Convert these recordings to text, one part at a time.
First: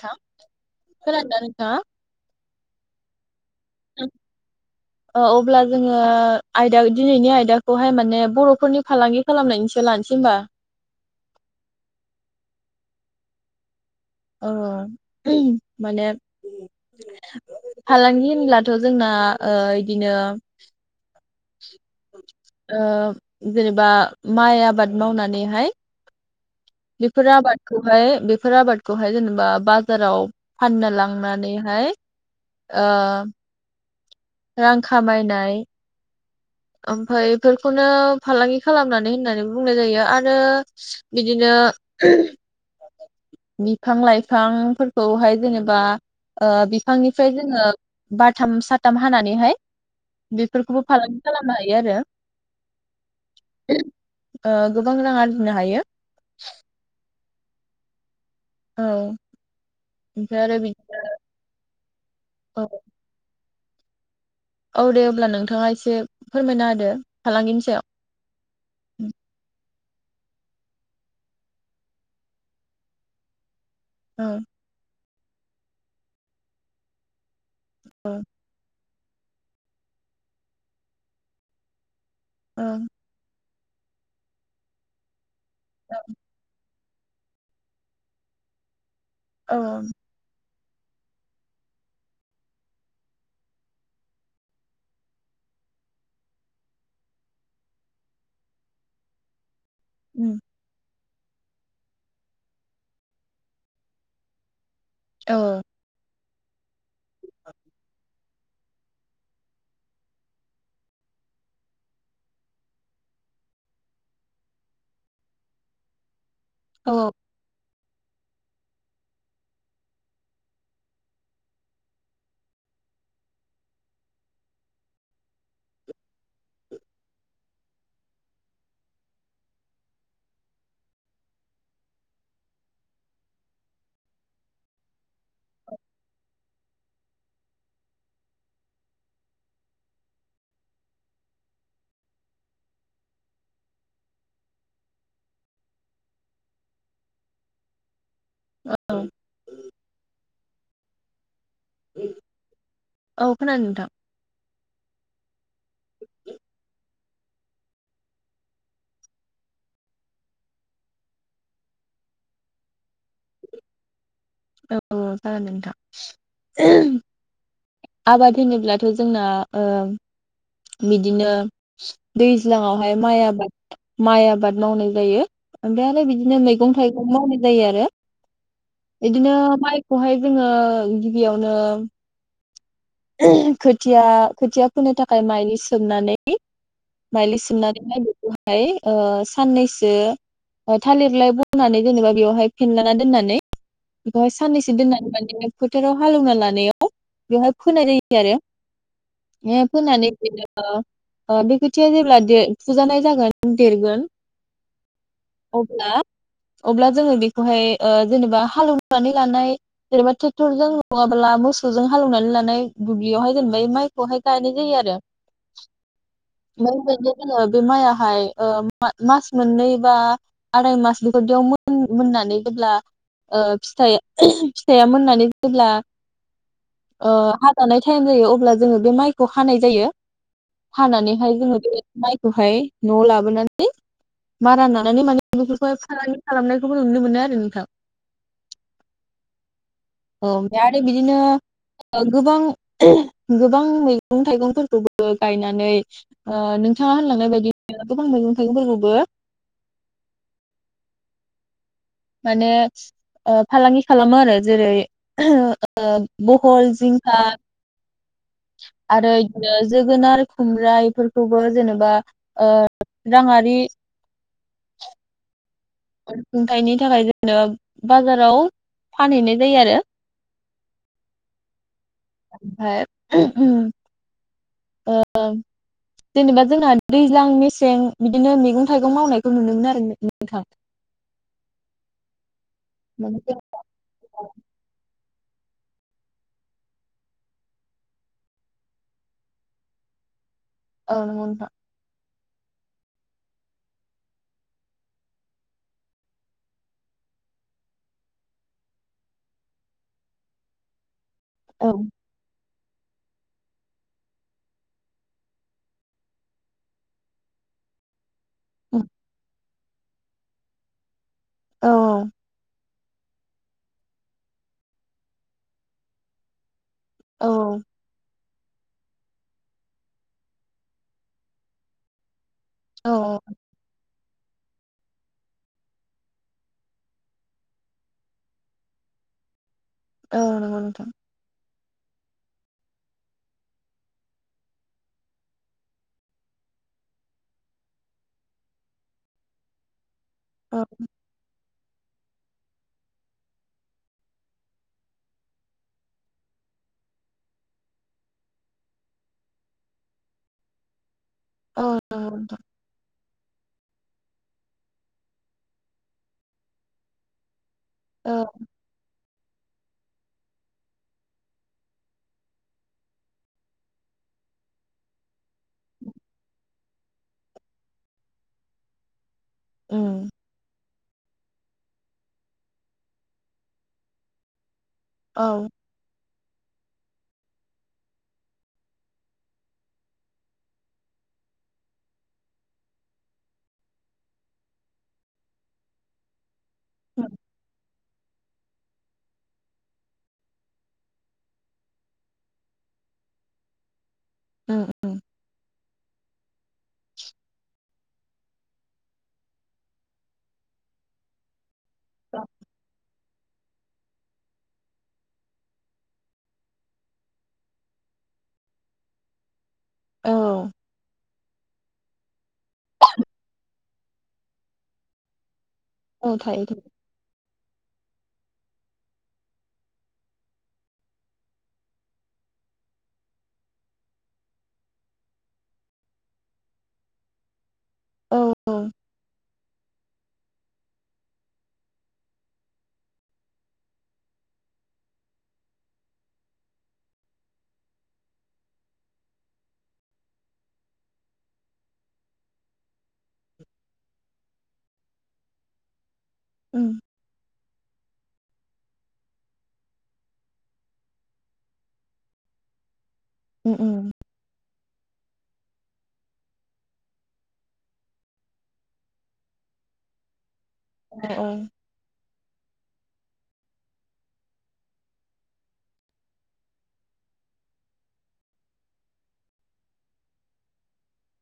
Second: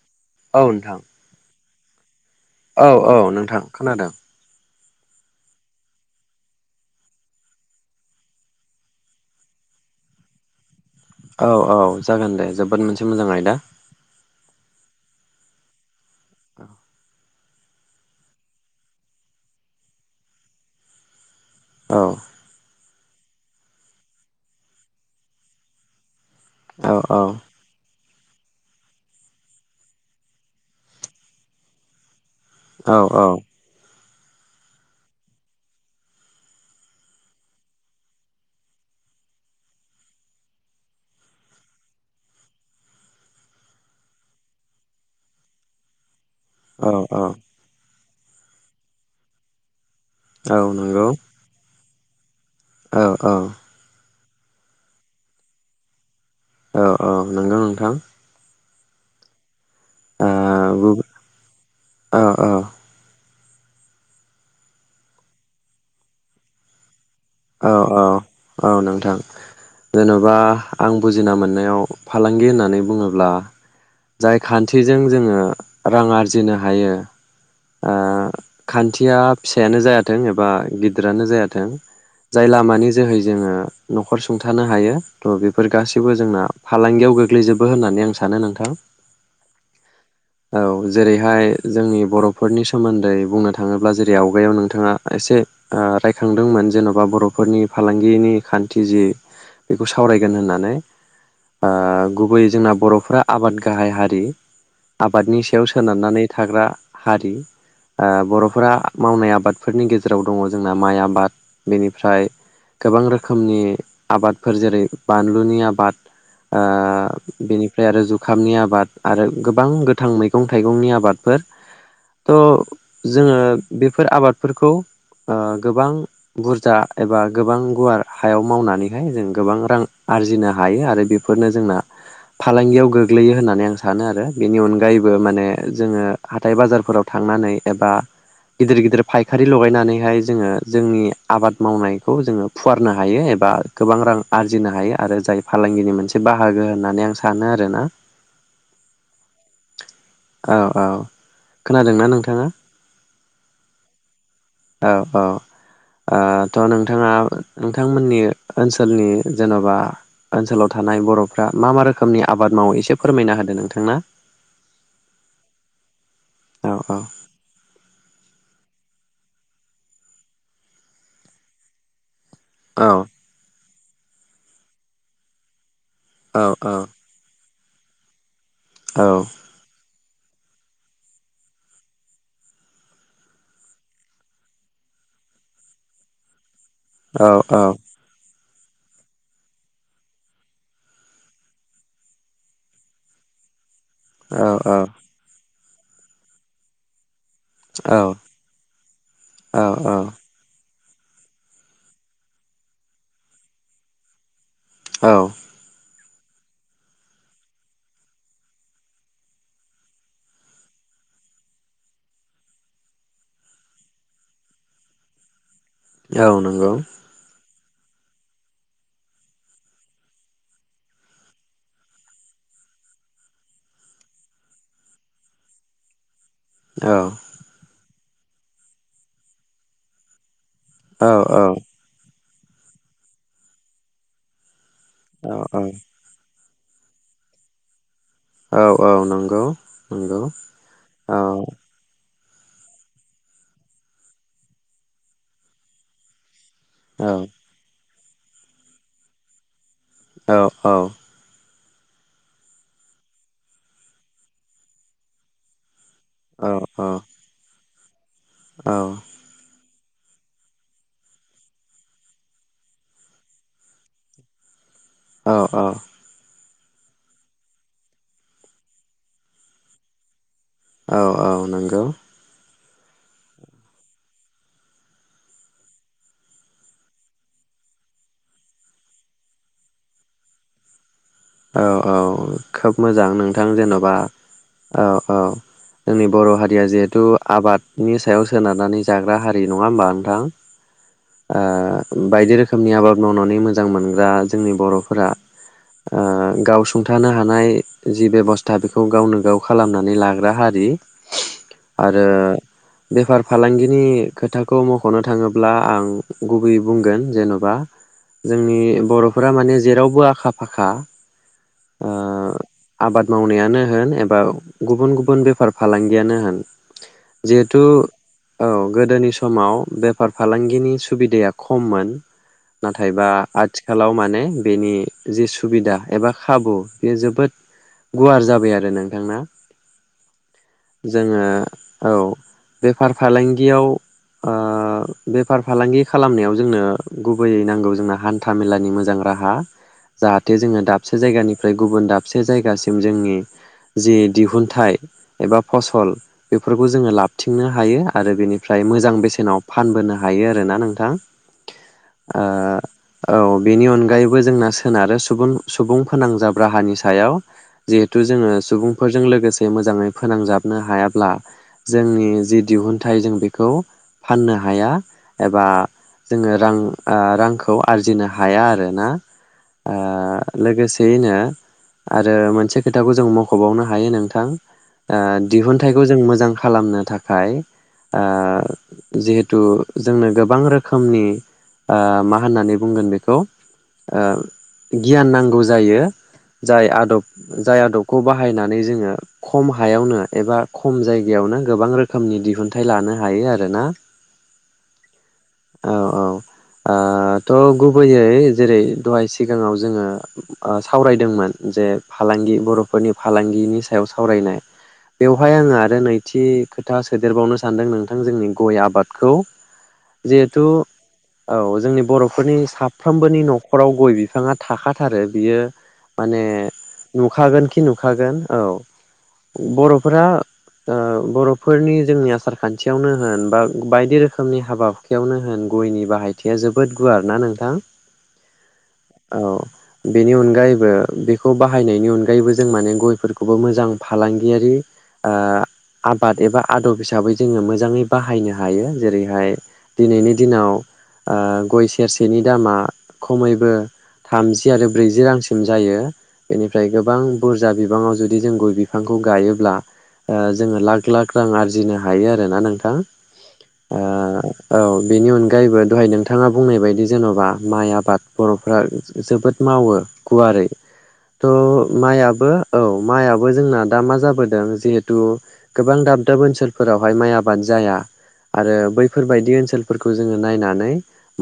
थां औ नोंथां खोनादों ना नों [unintelligible] औ औ नोंथां। खानादों। अ अब्ला जोङो आयदा दिनैनि आयदाखौहाय माने बर'फोरनि फालांगि खालामनायनिसो लानोसै होमबा औ औ जागोन दे जोबोद मोनसे मोजां आयदा। अ [unintelligible] माने फालांगि होनब्लाथ' जोंना ओ इदिनो औ ओ जेनेबा माइ आबाद मावनानैहाय औ औ बिफोर आबादखौहाय बेफोर आबादखौहाय जेनेबा बाजाराव फानना लांनानैहाय ओ औ रां खामायनाय ओमफाय इफोरखौनो फालांगि खालामनानै होननानै बुंनाय जायो आरो बिदिनो [unintelligible] बिफां लाइफांफोरखौहाय जेनेबा ओ औ औ बिफांनिफ्राय जोङो बारथाम साथाम हानानैहाय औ बेफोरखौबो नंगौ फालांगि [unintelligible] आरो औ औ ओ गोबां रां आरजिनो हायो। औ औ नोंगौ नोंथां। औ ओमफाय आरो ओ बिदिनो औ औ दे अब्ला नोंथाङा एसे फोरमायना होदो। फालांगिनि औ सायाव औ औ नोंथां जेन'बा आं बुजिना मोननायाव फालांगि होननानै बुङोब्ला औ जाय खान्थिजों जोङो रां आरजिनो हायो औ थिया फिसायानो जायाथों एबा गिदिरानो जायाथों जाय लामानि औ जोहै जोङो न'खर सुंथानो हायो थ' बेफोर गासैबो जोंना फालांगियाव गोग्लैजोबो होननानै आं सानो नोंथां औ औ जेरैहाय जोंनि बर' फोरनि सोमोन्दै बुंनो थाङोब्ला जेरै आवगायाव नोंथाङा एसे रायखांदोंमोन जेन'बा बर'फोरनि फालांगिनि खान्थि जि बेखौ सावरायगोन उम होननानै ओ गुबैयै जोंना बर'फोरा आबाद गाहाय हारि औ आबादनि सायाव सोनारनानै थाग्रा हारि ओ बर'फोरा मावनाय आबादफोरनि गेजेराव दङ जोंना माइ आबाद बेनिफ्राय गोबां रोखोमनि आबादफोर जेरै बानलुनि आबाद औ ओमफ्राय आरो जुखामनि आबाद आरो गोबां गोथां मैगं थाइगंनि आबादफोर थ' जोङो बेफोर आबादफोरखौ ओ गोबां बुरजा एबा गोबां गुवार हायाव मावनानैहाय जों गोबां रां आरजिनो हायो आरो बेफोरनो जोंना फालांगियाव गोग्लैयो होननानै आं सानो आरो बेनि अनगायैबो माने जोङो [unintelligible] दाइ बाजार फोराव थांनानै एबा गिदिर गिदिर फायखारि लगायनानैहाय जोङो जोंनि आबाद मावनायखौ जोङो फुवारनो हायो एबा गोबां रां आरजिनो हायो आरो जाय फालांगिनि मोनसे बाहागो होननानै आं सानो आरोना औ औ औ खोनादोंना नोंथाङा औ खोनादों नोंथां औ औ ओ थ' नोंथाङा नोंथांमोननि ओनसोलनि जेन'बा ओनसोलाव थानाय बर'फ्रा मा मा रोखोमनि आबाद मावो एसे फोरमायना होदो नोंथांना औ जागोन नोंथां औ [unintelligible] आबाद होनोब्लाथ' जोंना बिदिनो औ दैज्लाङावहाय माइ आबाद माइ आबाद मावनाय जायो मालाय बिदिनो औ मैगं थाइगं माव जायो आरो औ बिदिनो माइ बेहाय जोङो गिबियावनो खोथिया खोथिया फोननो थाखाय माइनि सोमनानै औ औ माइलि सोमनानै ओमफ्राय ओ साननैसो थालिरलाय बनानै जेनेबा बेवहाय फेनलाना दोननानै बेहाय [unintelligible] फोथाराव हालेवना लानायाव बे फोनाय औ जायो आरो फोनानै बिदिनो ओ बे खोथिया जेब्ला फुजानाय जागोन देरगोन औ अब्ला जोङो बेखौहाय ओ जेनेबा हालेवनानै लानाय जेनेबा ट्रेक्टरजों नङाब्ला मोसौजों हालौवनानै लानो नाय दुब्लियावहाय जेनेबा माइखौहाय गायनाय जायो आरो औ नंगौ [unintelligible] बे माइहाय ओ मास मोननै बा आराय मास बेबायदियाव मोननानै जेब्ला ओ फिथाइ फिथाइया मोननानै जेब्ला औ ओ हाजानाय टाइम जायो अब्ला जोङो बे माइखौ हानाय जायो औ हानानैहाय औ जोङो [unintelligible] बेहाय न'आव लाबोनानै मारा ना नानै औ माने औ बेफोरखौहाय खालामनायखौबो नुनो मोनो आरो नोंथां औ औ नंगौ नंगौ औ [unintelligible] आरो बिदिनो औ [unintelligible] गोबां गोबां मैगं थाइगंफोरखौबो गायनानै ओ नोंथाङा औ होनलांनाय बायदि गोबां मैगं थाइगंफोरखौबो औ औ माने ओ फालांगि खालामो आरो जेरै ओ औ बहल औ जिंखा आरो इदिनो जोगोनार खुमब्रा इफोरखौबो जेनेबा राङारि अ अ ओमखायनि थाखाय जोङो बाजाराव फानहैनाय जायो आरो औ औ नंगौ ओफ्राय ओ जेनेबा जोंना दैज्लां मेसें बिदिनो मैगं थाइगं मावनायखौ नुनोमोनो आरो नोंथां औ औ औ खोब मोजां नोंथां जेनबा ओ औ जोंनि बर हारिया जिहेथु आबादनि सायाव सोनारनानै जाग्रा हारि नङा हबा नोंथां? औ नंगौ ओ नोंथां बायदि रोखोमनि आबाद मावनानै मोजां मोनग्रा जोंनि बरफोरा ओ गावसुंथानो हानाय जि बेबस्था बेखौ गावनो गाव खालामनानै लाग्रा हारि औ आरो बेफार फालांगिनि खोथाखौ मखनो थाङोब्ला आं गुबैयै बुंगोन जेनबा जोंनि बर फोरा माने जेरावबो आखा फा खा औ ओ आबाद मावनायानो होन एबा गुबुन गुबुन बेफार फालांगियानो होन औ जिहेतु औ गोदोनि समाव बेफार फालांगिनि सुबिदाया खममोन औ नाथायबा आथिखालाव माने बेनि जि सु सुबिदा एबा खाबु बेयो जोबोद गुवार जाबाय आरो नोंथांना औ नंगौ नोंथां जोङो औ बेफार फालांगियाव ओ बेफार फालांगि खालामनायाव जोंनो गुबैयै नांगौ जोंना हान्था मेलानि मोजां राहा जाहाथ थे जोङो औ दाबसे जायगानि फ्राय गुबुन दाबसे जायगासिम जोंनि जि दिहुनथाइ एबा फसल बेफोरखौ जोङो लाबथिंनो हायो आरो बेनिफ्राय मोजां बेसेनाव फानबोनो हायो आरोना नोंथां। औ नंगौ ओ नोंथां। औ बेनि अनगायैबो जोंना सोनारो सुबुं सुबुं फोनांजाब राहानि सायाव जिहेतु औ जोङो सुबुंफोरजों लोगो से मोजाङै फोनांजाबनो हायाब्ला जोंनि जि दिहुनथाइ जों बेखौ फान्नो हाया एबा जोङो रां ओ रांखौ आरजिनो हाया। आरो ना? ओ उम लोगोसे यैनो आरो मोनसे खोथाखौ जों मख'बावनो हायो नोंथां ओ औ दिहुनथाइखौ जों मोजां खालामनो थाखाय ओ जिहेथु जोंनो गोबां रोखोमनि ओ मा होन्नानै बुंगोन बेखौ ओ गियान नांगौ जायो। जाय आदब जाय आदब खौ बाहायनानै जोङो खम हायावनो एबा खम जायगायावनो गोबां रोखोमनि दिहुनथाइ लानो हायो आरो ना? ओ ओ औ औ ओ त' गुबैयै जेरै दहाय सिगाङाव जोङो सावरायदोंमोन। जे औ फालांगि बर'फोरनि फालांगिनि सायाव सावरायनाय बेवहाय आङो आरो नैथि खोथा सोदेरबावनो सानदों नोंथां जोंनि गय आबादखौ जिहेथु औ जोंनि बर'फोरनि साफ्रोमबोनि न'खराव गय बि फाङा थाखाथारो बियो औ माने थायो थायो नुखागोन खि नुखागोन औ बर'फोरा बर'फोरनि जोंनि आसार खान्थियावनो होन बा बायदि रोखोमनि हाबा हुखायावनो होन गयनि बाहायथि जोबोद गुवार ना नोंथां। औ औ औ बेनि अनगायैबो बेखौ बाहायनायनि अनगायैबो जों माने गयफोरखौबो मोजां फालांगियारि आबाद एबा आदब हिसाबै जोङो मोजाङै बाहायनो हायो जेरैहाय दिनैनि दिनाव गय सेरसेनि दामा खमैबो थामजि आरो ब्रैजि रांसिम जायो। बेनिफ्राय उम गोबां बुरजा बिबाङाव जुदि जदि जों गय बिफांखौ गायोब्ला जोङो लाख लाख रां आर्जिनो हायो आरोना नोंथां? उम ओ उम औ बेनि अनगायैबोद दहाय नोंथाङा बुंनाय बायदि जेन'बा माइ आबाद बर'फोरा जोबोद मावो गुवारै औ औ थ माइयाबो औ माइआबो जोंना दा मा जाबोदों जिहेथु गोबां दाब दाब ओनसोलफोरावहाय माइ आबाद जाया आरो बैफोरबायदि ओनसोलफोरखौ जोङो नायनानै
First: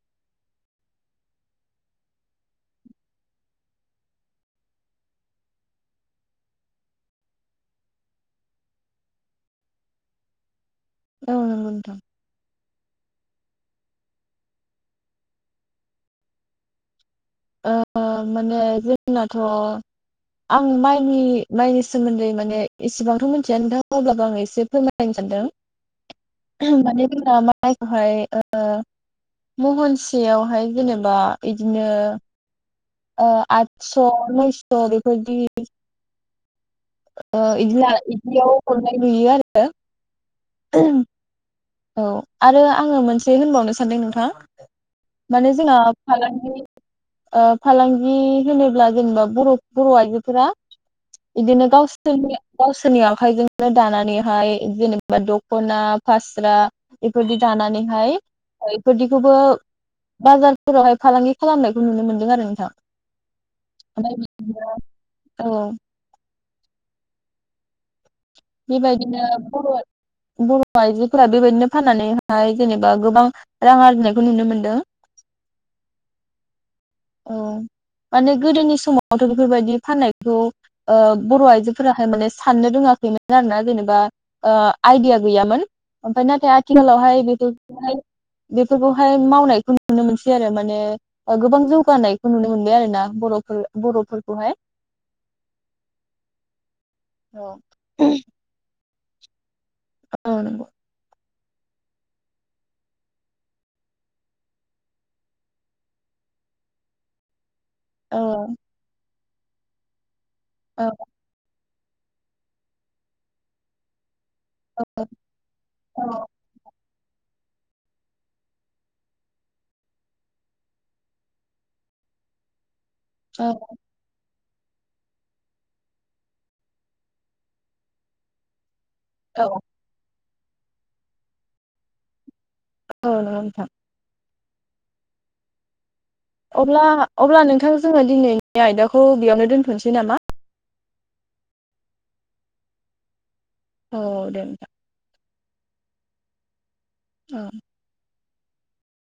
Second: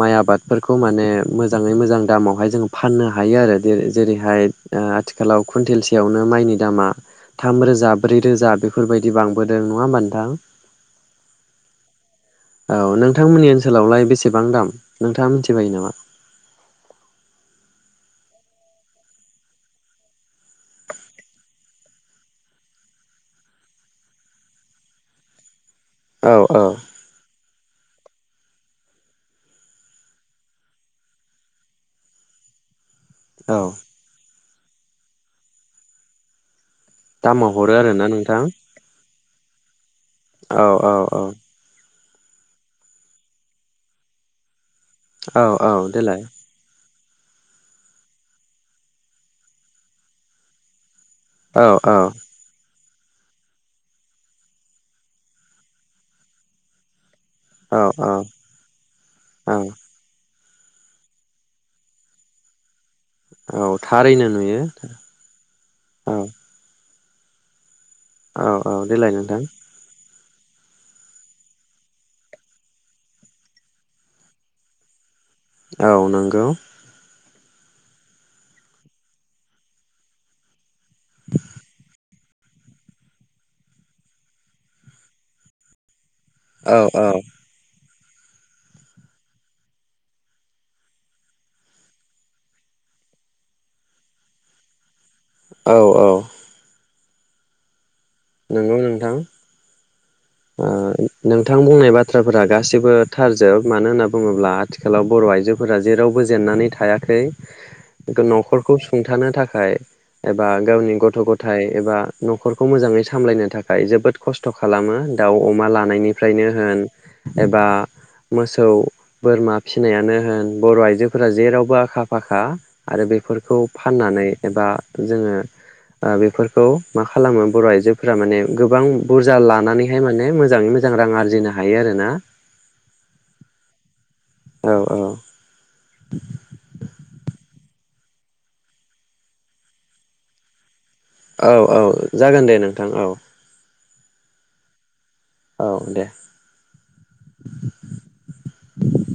माइ आबादफोरखौ माने मोजाङै मोजां दामावहाय जोङो फाननो हायो आरो जेर जेरैहाय ओ आथिखालाव कुन्टेलसेयावनो माइनि दामा थाम रोजा ब्रै रोजा बेफोरबायदि बांबोदों नङा ओमबा नोंथां। औ नंगौ नोंथां। थांमोननि ओनसोलावलाय बेसेबां दाम नोंथाङा मिथिबायो नामा? ओ माने जोंनाथ' आं माइनि माइनि सोमोन्दै माने एसेबांथ' मिथिया नोंथां अब्लाबो आं एसे फोरमायलायनो औ औ सानदों। माने जोंना मा जायखौहाय ओ महनसेयावहाय जेनेबा इदिनो आ औ आथस' नौस अ बेफोरदि ओ दामाव हरो इदि ला आरोना नोंथां इदियाव हरनाय नुयो आरो [unintelligible] औ औ औ औ आरो आङो मोनसे होनबावनो सानदों नोंथां। औ माने औ जोंना देलाय फालांगिनि ओ फालांगि होनोब्ला जेनेबा बर'फ बर' आइजोफोरा औ इदिनो औ गावसोरनि गावसो सोरनि आखाइजोंनो दानानैहाय जेनेबा दख'ना फास स्रा इफोरदि औ दानानैहाय औ इफोरदिखौबो औ बाजार फोरावहाय फालांगि खालामनायखौ नुनो मोन्दों आरो नोंथां। औ ओमफ्राय थारैनो नुयो बिदिनो औ औ औ औ देलाय बेबायदिनो नोंथां बर' बर' आइजोफोरा बेबायदिनो फाननानैहाय जेनेबा गोबां रां आरजिनायखौ नुनो मोनदों। औ नोंगौ औ माने गोदोनि समावथ' बेफोरबायदि फाननायखौ ओ बर' आइजोफोराहाय माने साननो रोङाखैमोन आरो ना जेनेबा ओ आइदिया गैयामोन। ओमफाय नाथाय औ औ आथिखालावहाय बेफोरखौहाय बेफोरखौहाय मावनायखौ नुनो मोनसै आरो माने ओ गोबां जौ [unintelligible] नुनो मोनबाय आरो ना बर'फोर बर'फोरखौहाय औ औ औ नोंगौ नोंथां। ओ [unintelligible] नोंथां बुंनाय बाथ्राफोरा गासिबो थारजोब मानो होनना बुङोब्ला आथिखालाव बर' आइजोफोरा जेरावबो जेननानै थायाखै। औ गोन नखरखौ सुं थानो थाखाय एबा औ गावनि गथ' गथाइ एबा नखरखौ मोजाङै सा मलायनो थाखाय जोबोद खस्थ' खालामो दाउ, अमा औ लानायनिफ्रायनो होन एबा मोसौ, बोरमा फिसिनायानो होन बर' आइजोफोरा जेरावबो आखा फाखा। आरो औ बेफोरखौ फाननानै एबा जोङो ओ बेफोरखौ मा खालामो बर' आइजो फोरा माने गोबां बुरजा औ लानानैहाय माने मो जाङै मोजां रां आरजिनो हायो आरोना। औ नंगौ नोंथां। औ औ। अब्ला अब्ला नोंथां जोङो दिनैनि आयदाखौ बेयावनो दोनथ'नोसै नामा? औ औ जागोन दे नोंथां औ। औ दे नोंथां। औ दे। औ। [inaudible]